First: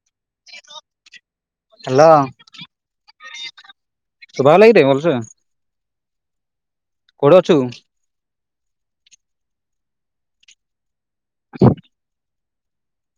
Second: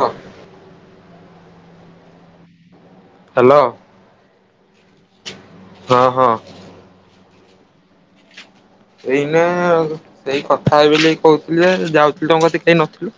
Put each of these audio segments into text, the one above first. ହଁ। Hello. Hello ହଁ ହଁ। କୋଉଠି ଅଛୁ? ଏଇନା ଆ ଦେଇ କଥା ହେଲି ବୋଲି କହୁଥିଲେ ଯାଉଥିଲି ତମ କତି କେହି ନଥିଲୁ?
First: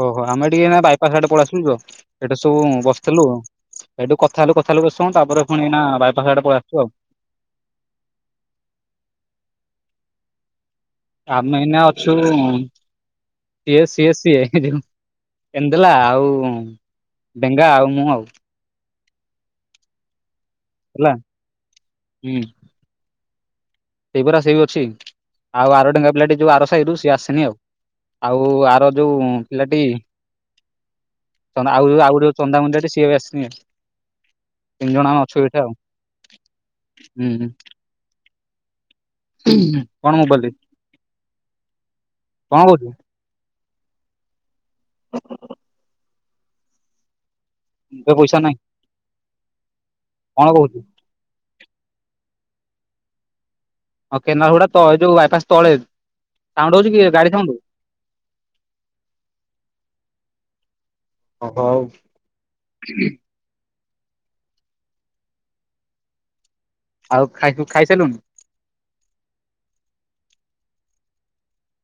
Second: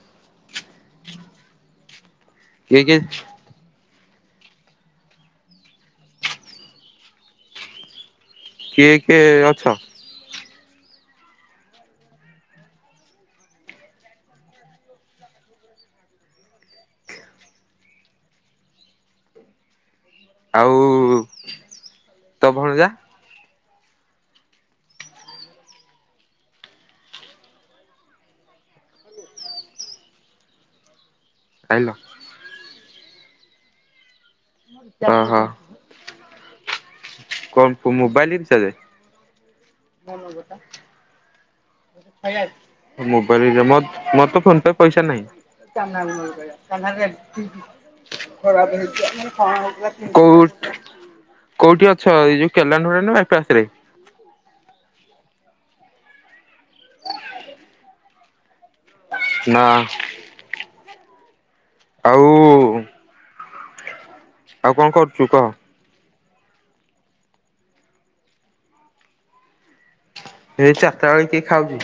ଓହୋ ଆମେ ଟିକେ ନା ବାଇପାସ ଆଡେ ପଲିଆସିଲୁ ତ ଏଠେ ସବୁ ଉଁ କିଏ କିଏ ବସିଥିଲୁ ଆଉ ହେଇଟୁ କଥାହେଲୁ କଥାହେଲୁ କେତେ ସମୟ ତାପରେ ଫୁଣି ନାଁ ଆ ବାଇପାସ ଆଡେ ପଳେଆସିଲୁ ଆଉ କିଏ କିଏ ଅଛ? ଆମେ ଏଇନା ଅଛୁ ଇଏ ସିଏ ସିଏ ଏମତି ହେଲା ଆଉ ପେଙ୍ଗା ଆଉ ମୁଁ ଆଉ ହେଲା ଆଉ ହୁଁ ତ ଭଣଜା? ସେଇ ପରା ସେଇ ଅଛି ଆଉ ଆର ଡେଙ୍ଗା ପିଲାଟି ଯୋଉ ଆର ସଇଡୁ ସିଏ ଆସିନି ଆଉ ଆଉ ଆର ଯୋଉଁ ପିଲାଟି ଚନ୍ଦା ଆଇଲ ଆଉ ଯୋଉ ଆଉ ଗୋଟେ ଚନ୍ଦାମୁଣ୍ଡିଆଟେ ସିଏ ବି ଆସିନି। ତିନି ଜଣଙ୍କ ଓହୋ ଅଛୁ ଏଇଠେ ଆଉ ହୁଁ କଣ ପୋ ମୋବାଇଲ ଇଥେରେ? କଣ ମୋବାଇଲ? କହୁଛୁ ମୋବାଇଲ ଯେ ମୋତ୍ ମୋର ତ ଫୋନ ପେ ପଇସା ନାହିଁ। ତୋ ପଇସା ନାହିଁ କଣ କୋଉଠ୍ କହୁଛୁ? କୋଉଠି ଅଛ ଏଇ ଯୋଉ କେଲାଣ୍ଡଡାରେ ବାଇପାସ ରେ? ଓ କେନାଲହୁଡା ତ ଏଇ ଯୋଉ ବାଇପାସ ତଳେ ସାଉଣ୍ଡ ହଉଛି କି ଏ ଗାଡି ସାଉଣ୍ଡ? ନାଁ। ହ ହଉ। ଆଉ ଆଉ କଣ କରୁଛୁ କହ? ଆଉ ଆଉ ତୁ ଖାଇସାଇଲୁଣି? ଏଇ ଚାରଟା ବେଳେ କିଏ ଖାଉଛି?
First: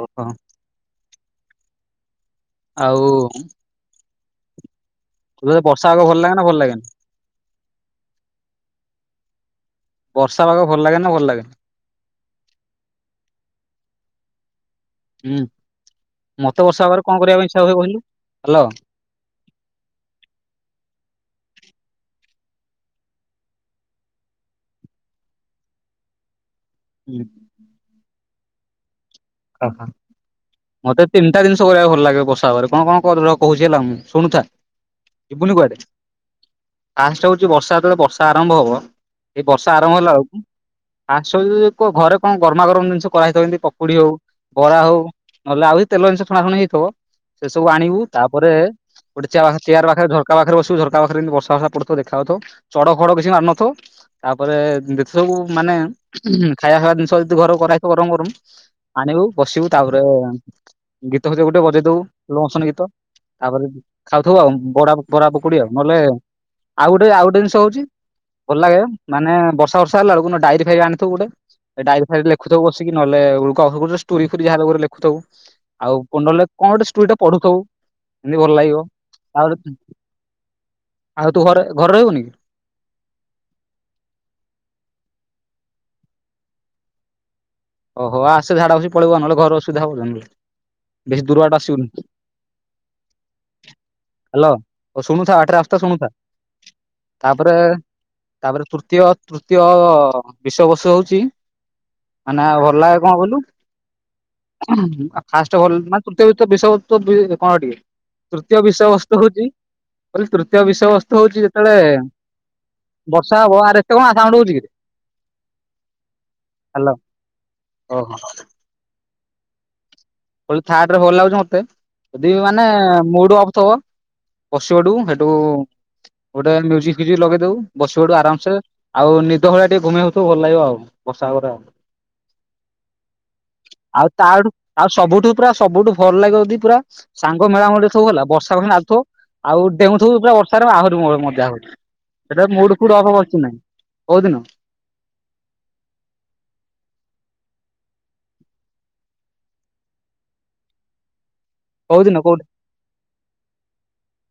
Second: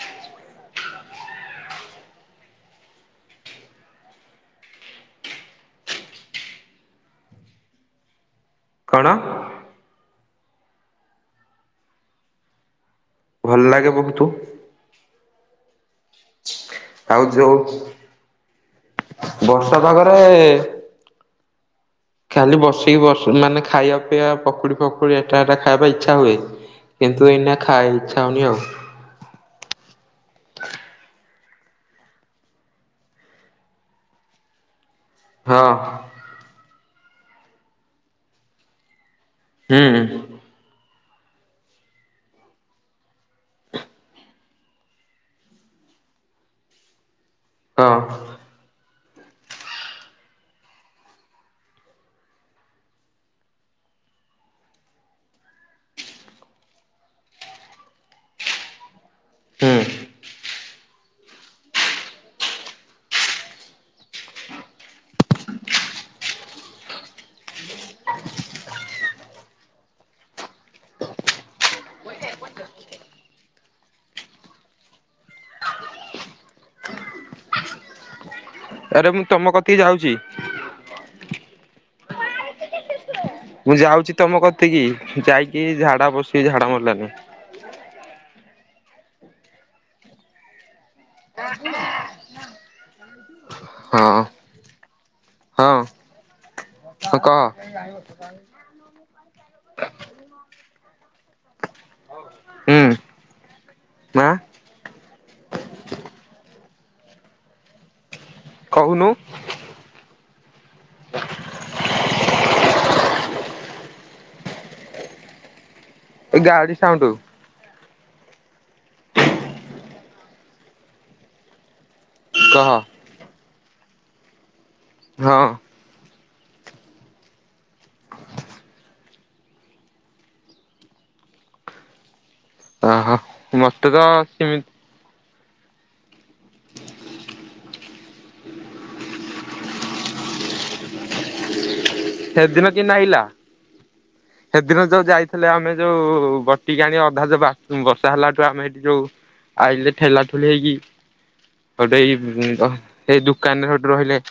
ଓହୋ। ଆଉ ତେ ବର୍ଷା ଆ ଭଲ ଲାଗେ ନା ଭଲ ଲାଗେନା? କଣ? ବର୍ଷା ପାଗ ଭଲ ଲାଗେ ନା ଭଲ ଲାଗେନା? ଭଲ ଲାଗେ ବହୁତୁ। ହୁଁ ମତେ ବର୍ଷା ହୋବରେ ଆଉ କଣ କରିବା ପାଇଁ ଇଚ୍ଛା ଯୋଉ ହୁଏ କହିଲୁ। ହାଲୋ। ବର୍ଷା ପାଗରେ ଖାଲି ବସିକି ବ ମାନେ ଖାଇବା ପିଇବା ପକୁଡି ଫକୁଡି ଏଟା ଏଟା ଖାଇବା ଇଚ୍ଛା ହୁଏ। କିନ୍ତୁ ଏଇନା ଖାଏ ଇଚ୍ଛା ହଉନି ଆଉ ଓହ ମତେ ତିନି କେଟା ଜିନିଷ କରିବାକୁ ଭଲ ଲାଗେ ବର୍ଷା ପାଗରେ କଣ କଣ ରହ କହୁଛି ହେଲା ମୁଁ ଶୁଣୁଥା। ଯିବୁନି ହଁ କୁଆଡେ ଫାଷ୍ଟ ହୋଉଚି ବର୍ଷା ଯେତେବେଳେ ବର୍ଷା ଆରମ୍ଭ ହବ ଏଇ ବର୍ଷା ଆରମ୍ଭ ହୁଁ ହେଲା ଆଉ ଆସିବୁ ଯ ପ ଘରେ କଣ ଗରମା ଗରମ ଜିନିଷ କରାହେଇଥିବ ଯେମତି ପକୁଡି ହଉ ବରା ହଉ ନହେଲେ ଆଉ ଏଇ ତେଲ ଜିନିଷ ଛଣାଶୁଣି ହେଇଥିବ ସେ ସବୁ ହଁ ଆଣିବୁ ତାପ ପରେ ଗୋଟେ ଚେୟା ପାଖ ଚେୟାର ପାଖରେ ଝରକା ପାଖରେ ବସିବୁ ଝରକା ପାଖରେ ଯେମତି ବର୍ଷା ବର୍ଷା ପଡୁଥିବ ଦେଖାଯାଉଥିବ ଚଡ ଖଡ କିଛି ମାରୁନଥବ ତାପରେ ଯେତ ସବୁ ମାନେ ଉଁହୁଁ ଖାଇବା ଫାଇବା ଜିନିଷ ଯଦି ଘରୁ କରାହେଇଥିବ ଗରମ ଗରମ ଆଣିବୁ ବସିବୁ ହୁଁ ତାପରେ ଗୀତ ଫିତ ଗୋଟେ ବଜେଇ ଦବୁ ସ୍ଲୋ ମୋସନ ଗୀତ ତାପରେ ଖାଉଥିବୁ ଆଉ ବଡା ପ ବରା ପକୁଡି ଆଉ ନହେଲେ ଆଉ ଗୋଟେ ଆଉ ଗୋଟେ ଜିନିଷ ହଉଚି ଭଲ ଲାଗେ ମାନେ ବର୍ଷା ବର୍ଷା ହେଲା ବେକୁକୁ ନହେଲେ ଡାଇରି ଫାଇରି ଆଣିଥିବୁ ଗୋଟେ ଏ ଡାଇରି ଫାଇରିରେ ଲେଖୁଥିବୁ ବସିକି ନହେଲେ ଉ କହୁ ଗୋଟେ ଷ୍ଟୋରି ଫୋରି ଯାହାଲେ ଗୋଟେ ଲେଖୁଥବୁ ଆଉ ପୁଣି ନହେଲେ କଣ ଗୋଟେ ଷ୍ଟୋରିଟା ପଢୁଥବୁ। ଏମତି ଭଲ ଲାଗିବ ଆରେ ମୁଁ ତମ ଆଉ କତିକି ଯାଉଛି ଆଉ ତୁ ଘରେ ଘରେ ରହିବୁନି। ମୁଁ ଯାଉଚି ତମ କତିକି ଯାଇକି ଝାଡା ବସିବି ଝାଡା ମଡିଲାନି। ଓହୋ ଆସେ ଝାଡ଼ା ବସିକି ପଳେଇବୁ ଆ ନହେଲେ ଘର ଅସୁବିଧା ହବ [inaudible] ବେଶୀ ଦୂର ବାଟ ଆସିବୁନି। ହଁ। ହଲୋ ଅ ଶୁଣୁଥା ବାଟରେ ହଁ ଆସୁତା ଶୁଣୁଥା ହଁ କହ ତାପରେ ତାପରେ ତୃତୀୟ ତୃତୀୟ ବିଷୟବସୁ ହଉଚି ମାନେ ଆଉ ଭଲ ହୁଁ ଲାଗେ କଣ କଇଲୁ ମା [unintelligible] ତୃତୀୟ ବିଷୟବସ୍ତୁ ହଉଚି [inaudible] ତୃତୀୟ କହୁନୁ ବିଷୟ ବସ୍ତୁ ହଉଚି ଯେତେବେଳେ ବର୍ଷା ହବ ଆରେ ଏତେ କଣ ଆ ସାଉଣ୍ଡ ହଉଚି କି? ଏଇ ଗାଡି ସାଉଣ୍ଡୁ ଓହୋ। ଥାର୍ରେ ଭଲଲାଗୁଚି ମତେ ଯଦି ମାନେ କହ ମୁଡ ଅଫ୍ ଥିବ। ବସିଅଡିବୁ ସେଠୁ ହଁ ଗୋଟେ ମ୍ୟୁଜିକ ଫ୍ୟୁଜିକ୍ ଲଗେଇ ଦଉ ବସିପଡିବୁ ଆରାମସେ ଆଉ ନିଦ ଭଳିଆ ଟିକେ ଘୁମେଇ ହଉଥିବୁ ଭଲ ଲାଗିବ ଆଉ ବର୍ଷା ହବରେ ଓହୋ ମତେ ତ ଆଉ ତାଠୁ ସେମିତି ଆଉ ସବୁଠୁ ପୁରା ସବୁଠୁ ଭଲ ଲାଗିବ ଯଦି ପୁରା ସାଙ୍ଗ ମେଳାମୁଳି ସବୁ ହେଲା ବର୍ଷା କଷିକି ନାଧୁଥିବ ଆଉ ଡେଁଉଥିବୁ ପୁରା ବର୍ଷାରେ ଆହୁରି ମ ମଜା ହବ। ସେଟା ସେଦିନ ମୁଡ୍ କିନ୍ତି ଫୁଡ୍ ଅଫ୍ ପ ନାଗିଲା କିଛି ନାହିଁ କୋଉଦିନ। ସେଦିନ ଯୋଉ ଯାଇଥିଲେ ଆମେ ଯୋଉ ବଟିକା ଆଣି ଅଧା ଯୋଉ ବା ବର୍ଷା ହେଲାଠୁ ଆମେ ଏଠି ଯୋଉ ଆଇିଲେ ଠେଲା ଠୁଲି ହେଇକି କୋଉ ଗୋଟେ ଦିନ କୋଉ ଏଇ ଦ ଏଇ ଦୋକାନରେ ଗୋଟେ ରହିଲେ।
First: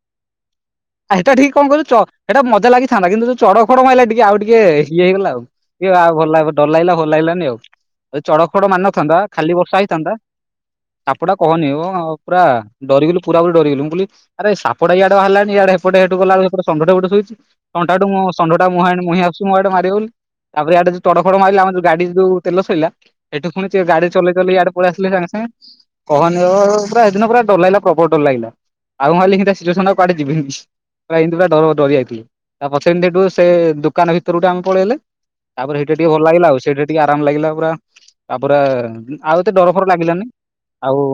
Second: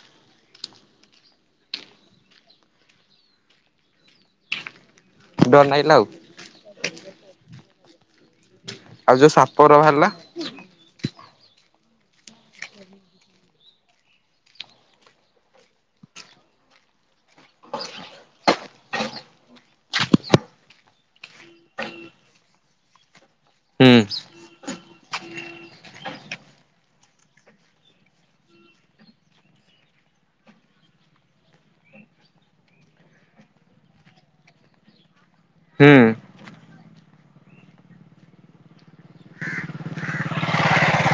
ଆ ହେଟା ଠିକ୍ କଣ କହିଲୁ ଚ ହେଟା ମଜା ଲାଗିଥାନ୍ତା କିନ୍ତୁ ଯୋଉ ଚଡଖ ଫଡକ ମାଇଲା ଟିକେ ଆଉ ଟିକେ ଇଏ ହେଇଗଲା। ଡର ଲାଗିଲା କିଏ ଆଉ ଭଲାଗ ଡର ଲାଗିଲା ଭଲ ଲାଗଲାନି ଆଉ। ଯଦି ଚଡକ ଖଡକ ଆଉ ମାରିନଥାନ୍ତା ଯୋଉ ଖାଲି ସାପର ବର୍ଷା ବାହାରିଲା ହେଇଥାନ୍ତା ସାପ ଟା କହନି ମୁ ପୁରା ଡରିଗଲୁ ମୁଁ ପୁରା ପୁରି ଡରିଗଲି ମୁଁ କହିଲି ଆରେ ସାପ ଟା ଇଆଡେ ବାହାରିଲାଣି ଇଆଡେ ସେପଟେ ଏଠୁ ଗଲା ବେଳକୁ ଏପଟେ ଷଣ୍ଢ ଟେ ଗୋଟେ ସୋଇଛି ଷଣ୍ଢ ଟେ ମୁଁ ଷଣ୍ଢ ଟା ମୁହା ମୁହିଁ ଆସୁଛି ମୋ ଆଡେ ମାରିବ ବୋଲି। ତାପରେ ଇଆଡେ ଯଉ ଚଡ଼କ ଫଡ଼କ ମାଇଲା ଆମ ଗାଡ଼ି ଯଉ ତେଲ ସଇଲା ସେଠୁ ପୁଣି ସିଏ ହୁଁ ଗାଡି ଚଲେଇ ଚଳେଇ ଆଡେ ପଳେଇଆସିଲେ ସାଙ୍ଗ ସାଙ୍ଗେ କହନି ଅ ପୁରା ହେଦିନ ପୁରା ଡର ଲାଗିଲା ପ୍ରବଳ ଡର ଲାଗିଲା ଆଉ ମୁଁ ଭାବିଲି କି ଏମିତୀ ଆ ସିଚୁଏସନ କୁଆଡ଼େ ଯିବିନି। ପୁରା ଏମିତି ପୁରା ଡର ଡରି ଯାଇଥିଲ ତାପଛେ ଯେମତି। ହେଠୁ ସେ ଦୋକାନ ଭିତରୁ ଟୁ ଆମେ ପଳେଇଲେ ତାପରେ ହୁଁ ହୋୟିଠେ ଟିକେ ଭଲ ଲାଗିଲା ଆଉ ସେଉଟୁ ଟିକେ ଆରାମ ଲାଗିଲା ପୁରା ତାପରେ ଉ ଆଉ ଏତେ ଡର ଫର ଲାଗିଲାନି ଆଉ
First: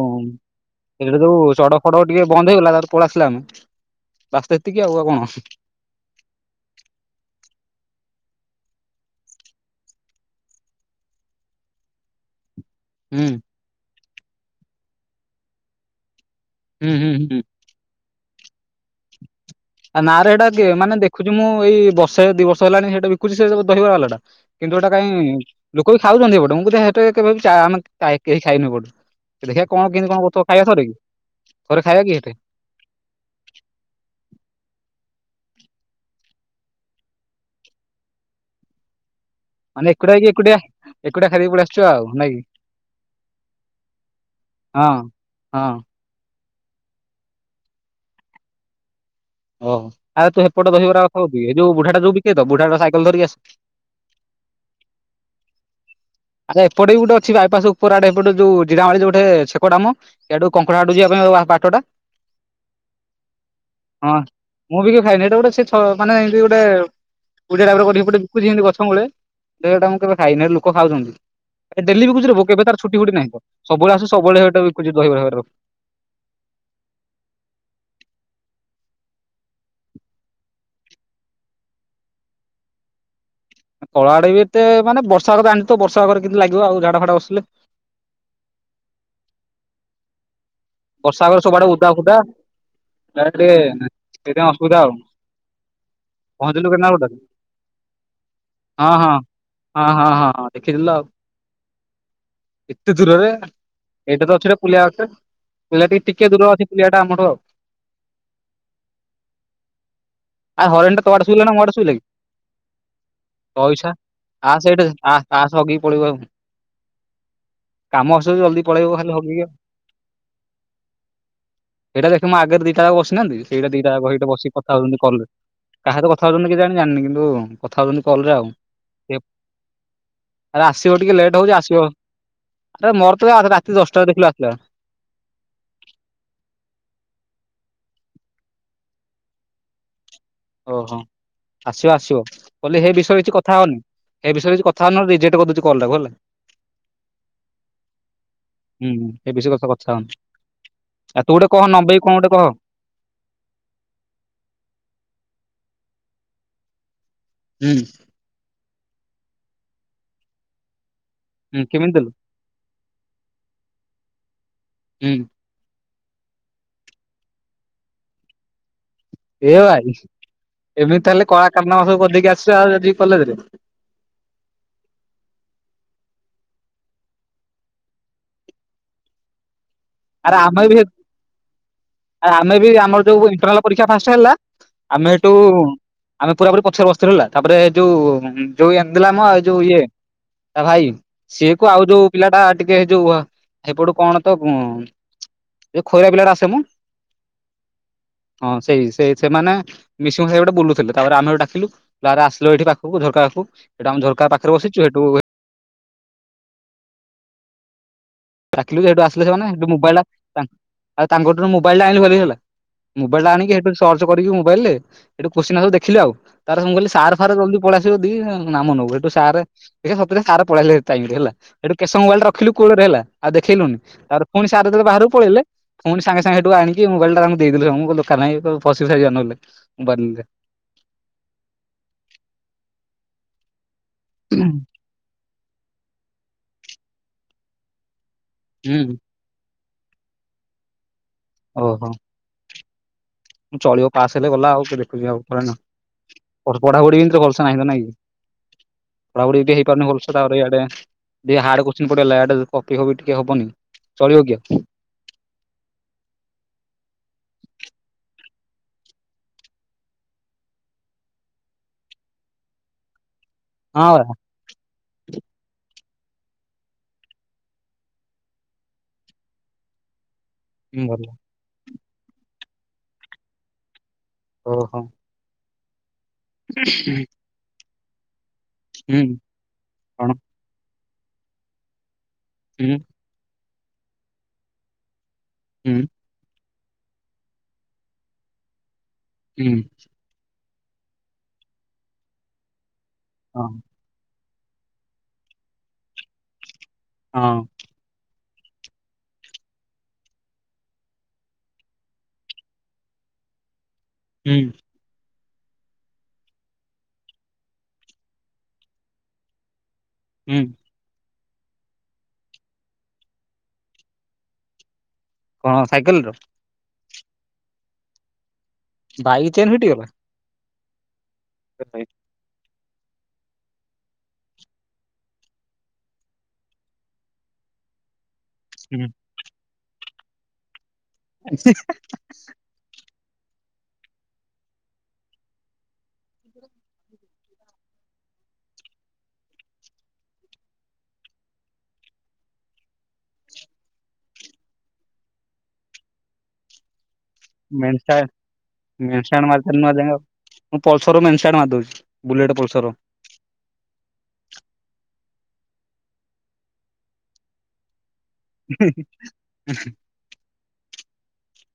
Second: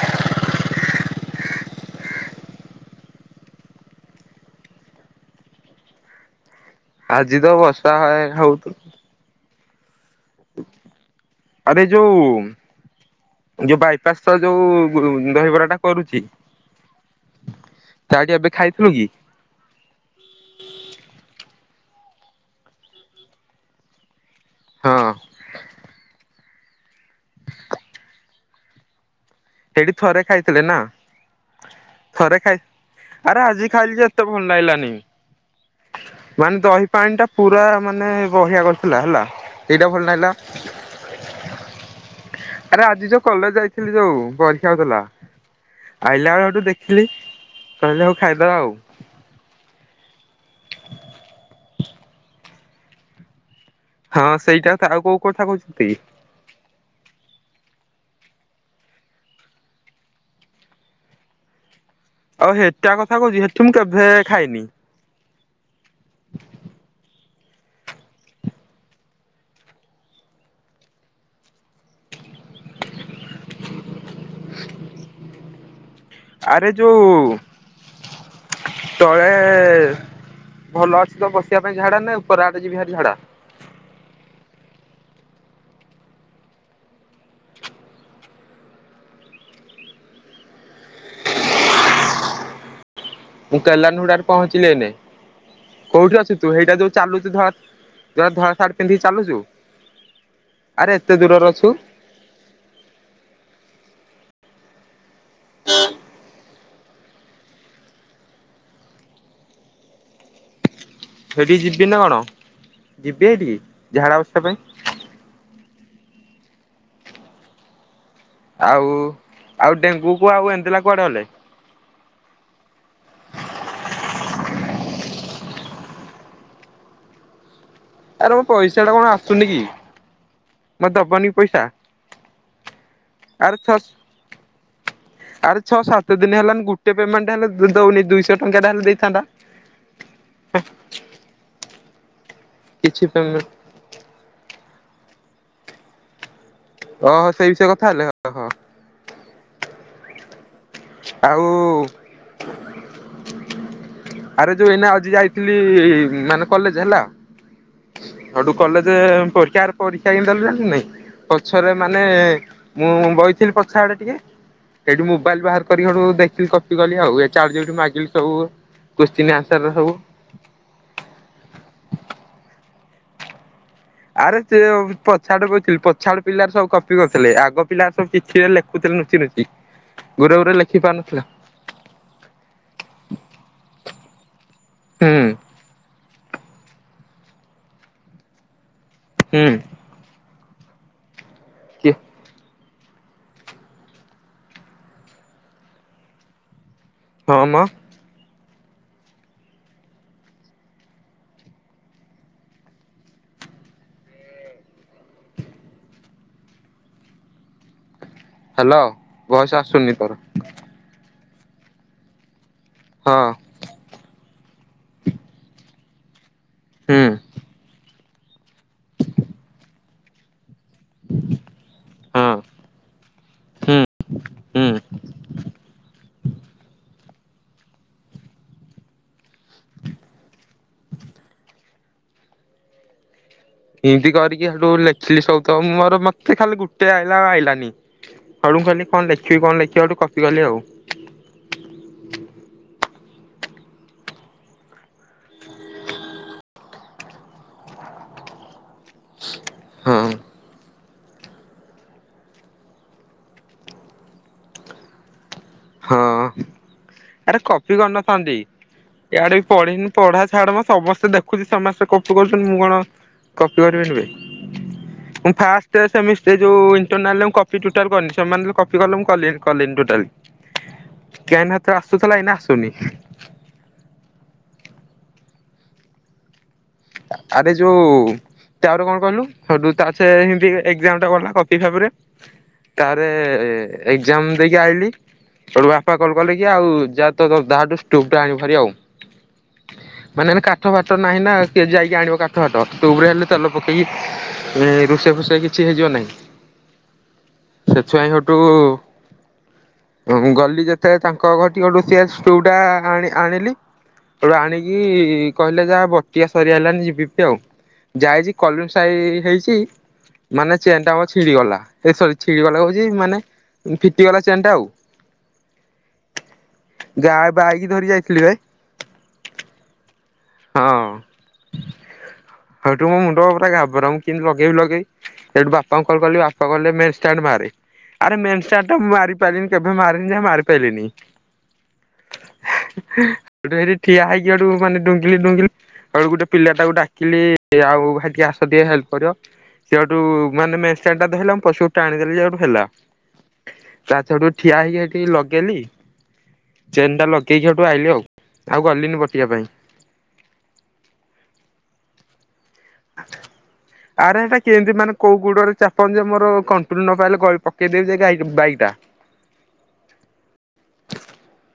ସେଇଟା ଯୋଉ ଚଡକ ଫଡକ ଟିକେ ବନ୍ଦ ହେଇଗଲା ତାପରେ ପଳେଇ ଆସିଲେ ଆମେ ବାସ ତ ଏତିକି ଆଉ ଆଉ କଣ। ଆଜି ତ ବର୍ଷା ହେଲା ଭଳିଆ ହଉଚି ଆରେ ଯୋଉ ହୁଁ। ଯୋଉ ବାଇପାସ ତ ଯୋଉ ଦହିବରା ଟା କରୁଚି ହୁଁ ହୁଁ ହୁଁ। ତାହାରି ପାଖେ ଖାଇଥିଲୁ କି? [inaudible] ଆ ନାଁରେ ସେଇଟା କିଏ ମାନେ ଦେଖୁଛୁ ମୁଁ ଏଇ ବର୍ଷେ ଦିଇ ବର୍ଷ ହେଲାଣି ସେଇଟା ବିକୁଛି ସେ ଦହିବରା ବାଲାଟା। କିନ୍ତୁ ଏଟା ହଁ କାହିଁ ଲୋକ ବି ଖାଉଛନ୍ତି ଏପଟେ ମୁଁ ତ ହେ ତ କେବେ ଚା କେହି ଖାଇନି ଏପଟେ। ଦେଖିବା କଣ ସେଇଠି କେମିତି ଥରେ କଣ କ ଖାଇଥିଲେ ଖାଇବା ନା ଥରେ କି ଥରେ ଖାଇବା କି ସେଠେ? ଛାଡ ଆରେ ଆଜି ଖାଇଲି ଯେ ଏତେ ଭଲ ଲାଗିଲାନି। ମାନେ ଦହି ପାଣିଟା ପୁରା ମାନେ ବହିଆ କରିଥିଲା ହେଲା। ଏଇଟା ମାନେ ଭଲ ଏକୁଟା କି ଲାଗିଲା ଏକୁଟିଆ ଏକୁଟିଆ ଖାଇଦେଇକି ପଳେଇ ଆସିଛୁ ଆଉ ନାଇଁ କି? ଆରେ ଆଜି ଯୋଉ କଲେଜ ଯାଇଥିଲି ଯୋଉ ପରୀକ୍ଷା ହଁ। ହଉଥିଲା। ହଁ ଆଇଲା ବେଳେ ଠୁ ଦେଖିଲି କହିଲେ ହଉ ଖାଇଦେବା ଆଉ ଓହ ଆରେ ତୁ ଏପଟେ ଆଉ ଖାଉ କି ଏ ଯୋଉ ବୁଢାଟା ଯୋଉ ବିକେ ତ ବୁଢାଟା ସାଇକଲ ଧରିକି ଆସେ ହଁ ସେଇଟା ଆଉ କୋଉ କଥା କହୁଛନ୍ତି? ଆ୍ ଏପଟ ବି ଗୋଟେ ଅଛି ବାଇପାସ ଉପର ଆଡେ ଏପଟ ଯୋଉ ଜଡାମାଳି ଯ ଗୋଟେ ଛେକଟା ମ ସିଆଡୁ କଙ୍କଡାହାଟ ଆଡୁ ଯିବା ପାଇଁ ଯୋଉ ବାଟଟା ଆଉ ହେଟା କଥା କହୁଛୁ ସେଠୁ ମୁଁ କେବେ ହଁ। ଖାଇନି? ମୁଁ ବି ଖାଇନି ଏଇଟା ଗୋଟେ ସେ ହଁ ମାନେ ଏନ୍ତି ଗୋଟେ ପୁଡିଆ ଟାଇପର ବିକୁଛି ଗୋଟେ ଗଛ ମୂଳେ ଗଛ ସେଇଟା ମୁଁ କେବେ ଖାଇନି ଲୋକ ଖାଉଛନ୍ତି। ଡେଲି ବିକୁଚିରେ ପୁଅ କେବେ ତାର ଛୁଟି ଫୁଟି ନାହିଁ ସବୁବେଳେ ଆସୁଛି ସବୁବେଳେ ବିକୁଛି ଦହିବରା ଆରେ ଯୋଉ ତଳେ ଭଲ ଅଛି ତ ବସିବା ପାଇଁ ଝାଡା ନା ଉପର ଆଡେ ଯିବିହେରି ଝାଡା। ତଳ ଆଡେ ବି ଏତେ ମାନେ ବର୍ଷାରେ ଜାଣିଥିବୁ ବର୍ଷା ହେବାରେ କେମିତି ଲାଗିବ ଆଉ ଝାଡା ଫାଡା ବସିଲେ? ବର୍ଷାରେ ଉପରେ ସବୁଆଡେ ଉଦା ଫୁଦା ସେଟା ମୁଁ କେଲାନ ହୁଡାରେ ଟିକେ ପହଞ୍ଚିଲି ଅସୁବିଧା ଏଇନେ। ଆଉ କୋଉଠି ଅଛୁ ପହଞ୍ଚିଲୁ ସେଇଟା ଯୋଉ କେନ୍ଦ୍ରାପଡ଼ାରେ ଚାଲୁଛୁ ଧର ଯୋଉ ଧଳା ସାର୍ଟ ହଁ ପିନ୍ଧିକି ହଁ। ଚାଲୁଛୁ ହଁ ହଁ ହଁ ହଁ ଦେଖିଥିଲୁ ଆରେ ଆଉ ଏତେ ଦୂରରେ ଅଛୁ। ଏତେ ଦୂରରେ ଏଇଟା ତ ଅଛିରେ ପୁଲିଆ ଗଛରେ ପିଲା ଟିକେ ଟିକେ ଦୂରରେ ଅଛି। ପୁଲିଆଟା ଆମର ଆଉ ହରେଣ୍ଡ ତୋ ଆଡେ ଶୋଇଲା କି ମୋ ହେଇଠିକି ଆଡେ ଯିବି ନା ଶୋଇଲାକି କଣ ଯିବି ହେଇଠିକି ତୋ ଇଚ୍ଛା ଝାଡା ବସିବା ପାଇଁ ଆସେ ଏଠେ ଆ ପାସ ହଗିକି ପଳେଇବୁ ଆଉ କାମ ଅଛି ତ ଜଲଦି ଆଉ ପଳେଇବୁ ଖାଲି ହଗିକି ଆଉ ଆଉ ଡେଙ୍ଗୁ କୁଆକୁୁ ଏନ୍ଦାଲା କୁଆଡ଼େ ଗଲେ? ସେଇଟା ଦେଖେ ଆଗରେ ଦିଟା ଯାକ ବସିନାହାନ୍ତି ସେଇଟା ଦିଟା ଯାକ ବସିକି କଥା ହଉଛନ୍ତି କଲରେ। କାହା ସହିତ କଥା ହଉଛନ୍ତି କେଜାଣି ଜାଣିନି କିନ୍ତୁ କଥା ହଉଛନ୍ତି କଲ୍ ରେ ଆରେ ମୋ ଆଉ ପଇସା ଟା କଣ ଆସୁନି କି? ଆରେ ମତେ ଆସିବ ଟିକେ ଦବନି ଲେଟ୍ ହେଉଛି ପଇସା ଆସିବ। ଆରେ ମୋର ତ ଆରେ ଛଅ ରାତି ଦଶଟାରେ ଦେଖିଲୁ ଆସିଲା। ଆରେ ଛଅ ସାତ ଦିନ ହେଲାଣି ଗୋଟେ ପେମେଣ୍ଟ ହେଲେ ଦଉନି ଦୁଇଶହ ଟଙ୍କାଟା ହେଲେ ଦେଇଥାନ୍ତା। ଓହୋ ଆସିବ ଆସିବ କହିଲେ ସେଇ ବିଷୟରେ କିଛି କଥା ହଅନି। ଏ ବିଷୟରେ କିଛି କଥା ହନି ନହେଲେ ରେଜେକ୍ଟ କରିଦଉଛି କଲଟାକୁ ହେଲା। ଓହୋ ସେଇ ବିଷୟରେ କଥା ହେଲେ ହହଁ। ହୁଁ ଏବେ ସେ ବିଷୟରେ କଥା ହନି। ଆଉ କହ ଆରେ ଯୋଉ ଏଇନା ଆଜି ଯାଇଥିଲି ମାନେ କଲେଜ ହେଲା। ହୁଁ। ସେଠୁ କଲେଜ ପରୀକ୍ଷା ପରୀକ୍ଷା ଦେଲୁ ଜାଣି ନାଇଁ ହୁଁ ପଛରେ କେମିତି ମାନେ ଦେଲୁ ମୁଁ ବଇଥିଲି ପଛ ଆଡେ ଟିକେ ସେଇଠି ହୁଁ ମୋବାଇଲ ବାହାର ସଠୁ ଦେଖିଲି କପି କଲି ଆଉ ଏ ଚାଟ୍ ଜିପିଟି ମାଗିଲି ସବୁ କୋଶ୍ଚିନ୍ ଏ ଆନ୍ସର ଭାଇ। ସବୁ ଏବେତାହେଲେ କଳାକାରାରନାମା ସବୁ କରିଦେଇକି ଆସିଛୁ ଆଉ ଯଦି କଲେଜରେ। ଆରେ ସେ ପଛାଡ କହୁଥିଲି ପଛାଡ ପିଲାର ସବୁ କପି କରିୁଥିଲେ ଆଗ ପିଲା ସବୁ ପିଠିରେ ଲେଖୁଥିଲେ ଲୁଚି ନୁଚି। ଗୋରେ ଗୋରେ ଆମେ ବି ଲେଖି ପାରୁନଥିଲା। ଆରେ ଆମେ ବି ଆମର ଯୋଉ ଇଣ୍ଟରନାଲ ପରୀକ୍ଷା ଫାଷ୍ଟ ହେଲା ଆମେ ହୁଁ ଏଠୁ, ଆମେ ପୁରା ପୁରି ପଛରେ ବସିଥିଲୁ ହେଲା। ତାପରେ ଯୋଉ ଯୋଉ ଏଥିଲା ଆମ ଏ ହୁଁ ଯୋଉ ଇଏ ତା ଭାଇ ସିଏ କୁ ଆଉ କିଏ ଯୋଉ ପିଲାଟା ଟିକେ ଯୋଉ ଏପଟୁ କଣ ତ କ, ଯୋଉ ଖଇରା ପିଲାଟ ଆସେ ମ, ହଁ ମ। ହଁ ସେଇ ସେଇ ସେମାନେ। ମିଶିକି ସେଇ ପେଟ ବୁଲୁଥିଲେ ତାପରେ ଆମେ ହେଇଠୁ ଡାକିଲୁ ଆରେ ଆସିଲ ଏଇଠି ପାଖକୁ ଝରକା ପାଖକୁ। ହେଇଟୁ ଆମେ ଝରକା ପାଖରେ ବସିଛୁ ସେଠୁ, ଡାକିଲୁ ହ୍ୟାଲୋ ସେଇଠୁ ଆସିଲେ ସେମାନେ ଭଏସ ସେଇ ଆସୁନି ମୋବାଇଲ ତୋର ଟା ଆଉ ତାଙ୍କଠୁ ମୋବାଇଲ ଆଣିଲୁ ଭାରି ହେଲା ହଁ ମୋବାଇଲଟା ଆଣିକି ସେଠୁ ସର୍ଚ କରିକ ମୋବାଇଲରେ ସେଇଠୁ କ୍ୱେଶ୍ଚିନ ଆଁସର୍ ଦେଖିଲି ଆଉ ତା ପରେ ମୁଁ କହିଲି ହୁଁ ସାର୍ ଫାର୍ ଜଲ୍ଦି ପଳେଇ ଆସିବେ ଯଦି ଆସିବେ ନାମ ନବୁ ସେଇଠୁ ସାରେ ସତରେ ସାର ପଳେଇଆଇଲେ ହେ ଟାଇମରେ ହେଲା ହେଇଥୁ କେତେ ସମୟ ମୋବାଇଲ ହଁ ରଖିଲୁ କୋଳରେ ହେଲା। ଆଉ ହୁଁ ଦେଖେଇଲୁଣିି। ତାପରେ ପୁଣି ସାର ହୁଁ। ଯେତେବେଳେ ବାହାରକୁ ପଳେଇଲେ ପୁଣି ସାଙ୍ଗେ ସାଙ୍ଗେଠୁ ଆଣିକି ମୋବାଇଲଟେ ତାଙ୍କୁ ଦେଇଥିଲୁୁ ଦୋକାନାଇଁ ପଶି ସାରି ଜେଇଲେ ମୋବାଇଲରେ ଏମତି କରିକି ସେଠୁ ଲେଖିଲି ସବୁ ତ ମୋର ମତେ ଖାଲି ଗୋଟେ ଆଇଲା ଆଉ ଆଇଲାନି ହେଠୁ ହୁଁ କହିଲି କଣ ଲେଖିବି ଲେଖିବି ସେଠୁ କଫି କଲି ଆଉ ଓହୋ। ଚଳିବ ପାସ୍ ହେଲେ ଗଲା ଆଉ କି ଦେଖୁଛିି ଆଉ କଣ ନା ପଢାପଢି ହିନ୍ତି ଭଲସା ନାହିଁ ତ ନାଇଁ କି ପଢାପଢି ହେଇପାରୁନି ହଁ ଭଲସେଆଡେ। ସେ ହାର୍ଡ କୋଶ୍ଚିନ୍ ପଡିଗଲା ଏଇଟା କପି ଫପି ଟିକେ ହବନି ଚଳିବ କି ଆଉ ହଁ ଆରେ କପି କରିନଥାନ୍ତି ଇଆଡେ ବି ପଢିନି ପଢା ଛାଡ ମ ସମସ୍ତେ ଦେଖୁଛି ସମସ୍ତେ କପି କରୁଛନ୍ତି। ମୁଁ କଣ? କପି ଆଉ ହଁ ବା କରିପାରିବିନି। ମୁଁ ଫାର୍ଷ୍ଟ ସେମି ଏ ଯୋଉ ଇଣ୍ଟରନାଲରେ କପି ଟୋଟାଲ କରିନି ସେମାନେ ଯୋଉ କପି କଲେ ମୁଁ କଲିନି କଲିନି ଟୋଟାଲ। ହୁଁ ଭଲ। କେନ୍ ହାତରେ ଆସୁଥିଲା ଏଇନା ଆସୁନି। ଓହୋ। ହୁଁ। ଆରେ ଯୋଉ ତା ଆର କଣ କହିଲୁୁ ତାର ସେ କଣ ହିନ୍ଦୀ ଏକ୍ସାମଟା ଗଲ କପି ଭାବରେ ହୁଁ। ଆରେ ଏକ୍ସାମ ଦେଇକି ଆଇଲି ସେଇଠୁ ହୁଁ ବାପା କଲ କଲେ କି ଆଉ ଯାହା ତାହା ଠୁ ଷ୍ଟୋଭଟା ଆଣାରି ଆଉ ହୁଁ। ମାନେ କାଠ ଫାଟ ନାହିଁ ନା ଯାଇକି ଆଣିବ କାଠ ଫାଟ ଟ୍ୟୁବରେ ହେଲେ ତେଲ ହଁ ପକେଇକି ଏ ରୋଷେଇ ଫୋଷେଈ କିଛି ହେଇଯିବ ନାହିଁ। ହଁ। ସେଥିପାଇଁ ସେଠୁ ହଁ ମୁଁ ଗଲି ଯେତେବେଳେ ତାଙ୍କ ଘରଠିକି ଷ୍ଟୋଭଟା ଆଣ ଆଣିଲି। ହୁଁ ଆଣିକି କହିଲେ ଯାହା ବ ଟିଆ ସରିଆଲାଣିି ଯିବି ଆଉ ଯାଇଛି କଲମସାଇ ହେଇଛି ହୁଁ ମାନେ ଚେନ୍ ଟା ଆମର ଛିଡି ଗଲା ଏ ସରି ଛିଡି ଗଲା କହୁଛି ମାନେ ଫିଟିଗଲା ଚେନ୍ ଟା ଆଉ କଣ ସାଇକେଲର? ଗାଁ ବାଇକି ଧରି ଯାଇଥିଲି ବେ ବାଇକ ଚେନ୍ ଫିଟିଗଲା? ହଁ। [inaudible] ହତୁ ମୋ ମୁଣ୍ଡରା ଗା ଭରା ମୁଁ କିୁ ଲଗେଇ ଲଗେଇ ସେଠୁ ବାପାଙ୍କୁ କଲ କଲି ବାପା କଲେେ ମେନ୍ଷ୍ଟାଣ୍ଡ ବାହାରେ ଆ ଚାଟା ମାରି ପଲି କବେ ମାରି ଯା ମାରିିଲଲିଣିି। [inaudible] ଗୁ ହେଠି ଠିଆ ହେଇକି ଆଠୁ ମାନେ ଡୁଙ୍ଗିଲି ଡୁଙ୍ଗିଲି ଆଉ ଗୋଟେ ପିଲାଟାକୁ ଡାକିଲି ଆଉ ଭାିକି ଆସ ଦିଅ ହେଲ୍ପ କର। ସେଇଠୁ ମୋ ଧ ପଶୁା ଆଣିଦେଲି ସେଠୁ ହେଲା। ତା ଛଡୁ ଠିଆ ହେଇକି ସେଠିକି ଲଗେଇଲି। ଚେନ୍ ଟା ଲଗେଇକିଠୁ ଆଇଲି ଆଉ ଆଉ ଗଲିନି ପଟିବା ପାଇ। ଆାଏ। ମୁଁ ପଲସର ମେନ୍ ସାଇଟ୍ ମିଦଉଛି ବୁଲେଟ୍ ପଲସର ଆରେ ଏଟା କେମିତି ମାନେ କୋଉ ଗୋଡରେ ଚାପନ ଯେ ମୋର କଣ୍ଟ୍ରୁଲ ନ ପାଇଲେ ଗଳି ପକ କେ ଦେବା ବାଇ ଟା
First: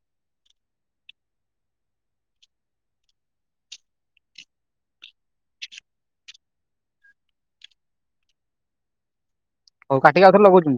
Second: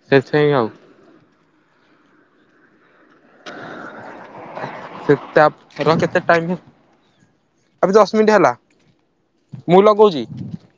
ସେଥିପାଇଁ ଆଉ ସେତ ଆ ର କେତେ ଟାଇମ ଆବେ ଦଶ ମିନିଟ୍ ହେଲା। ମୁଁ ହଉ କାିକ ଲଗଉଚି। ଆଉଥ ଲଗଉଛୁ।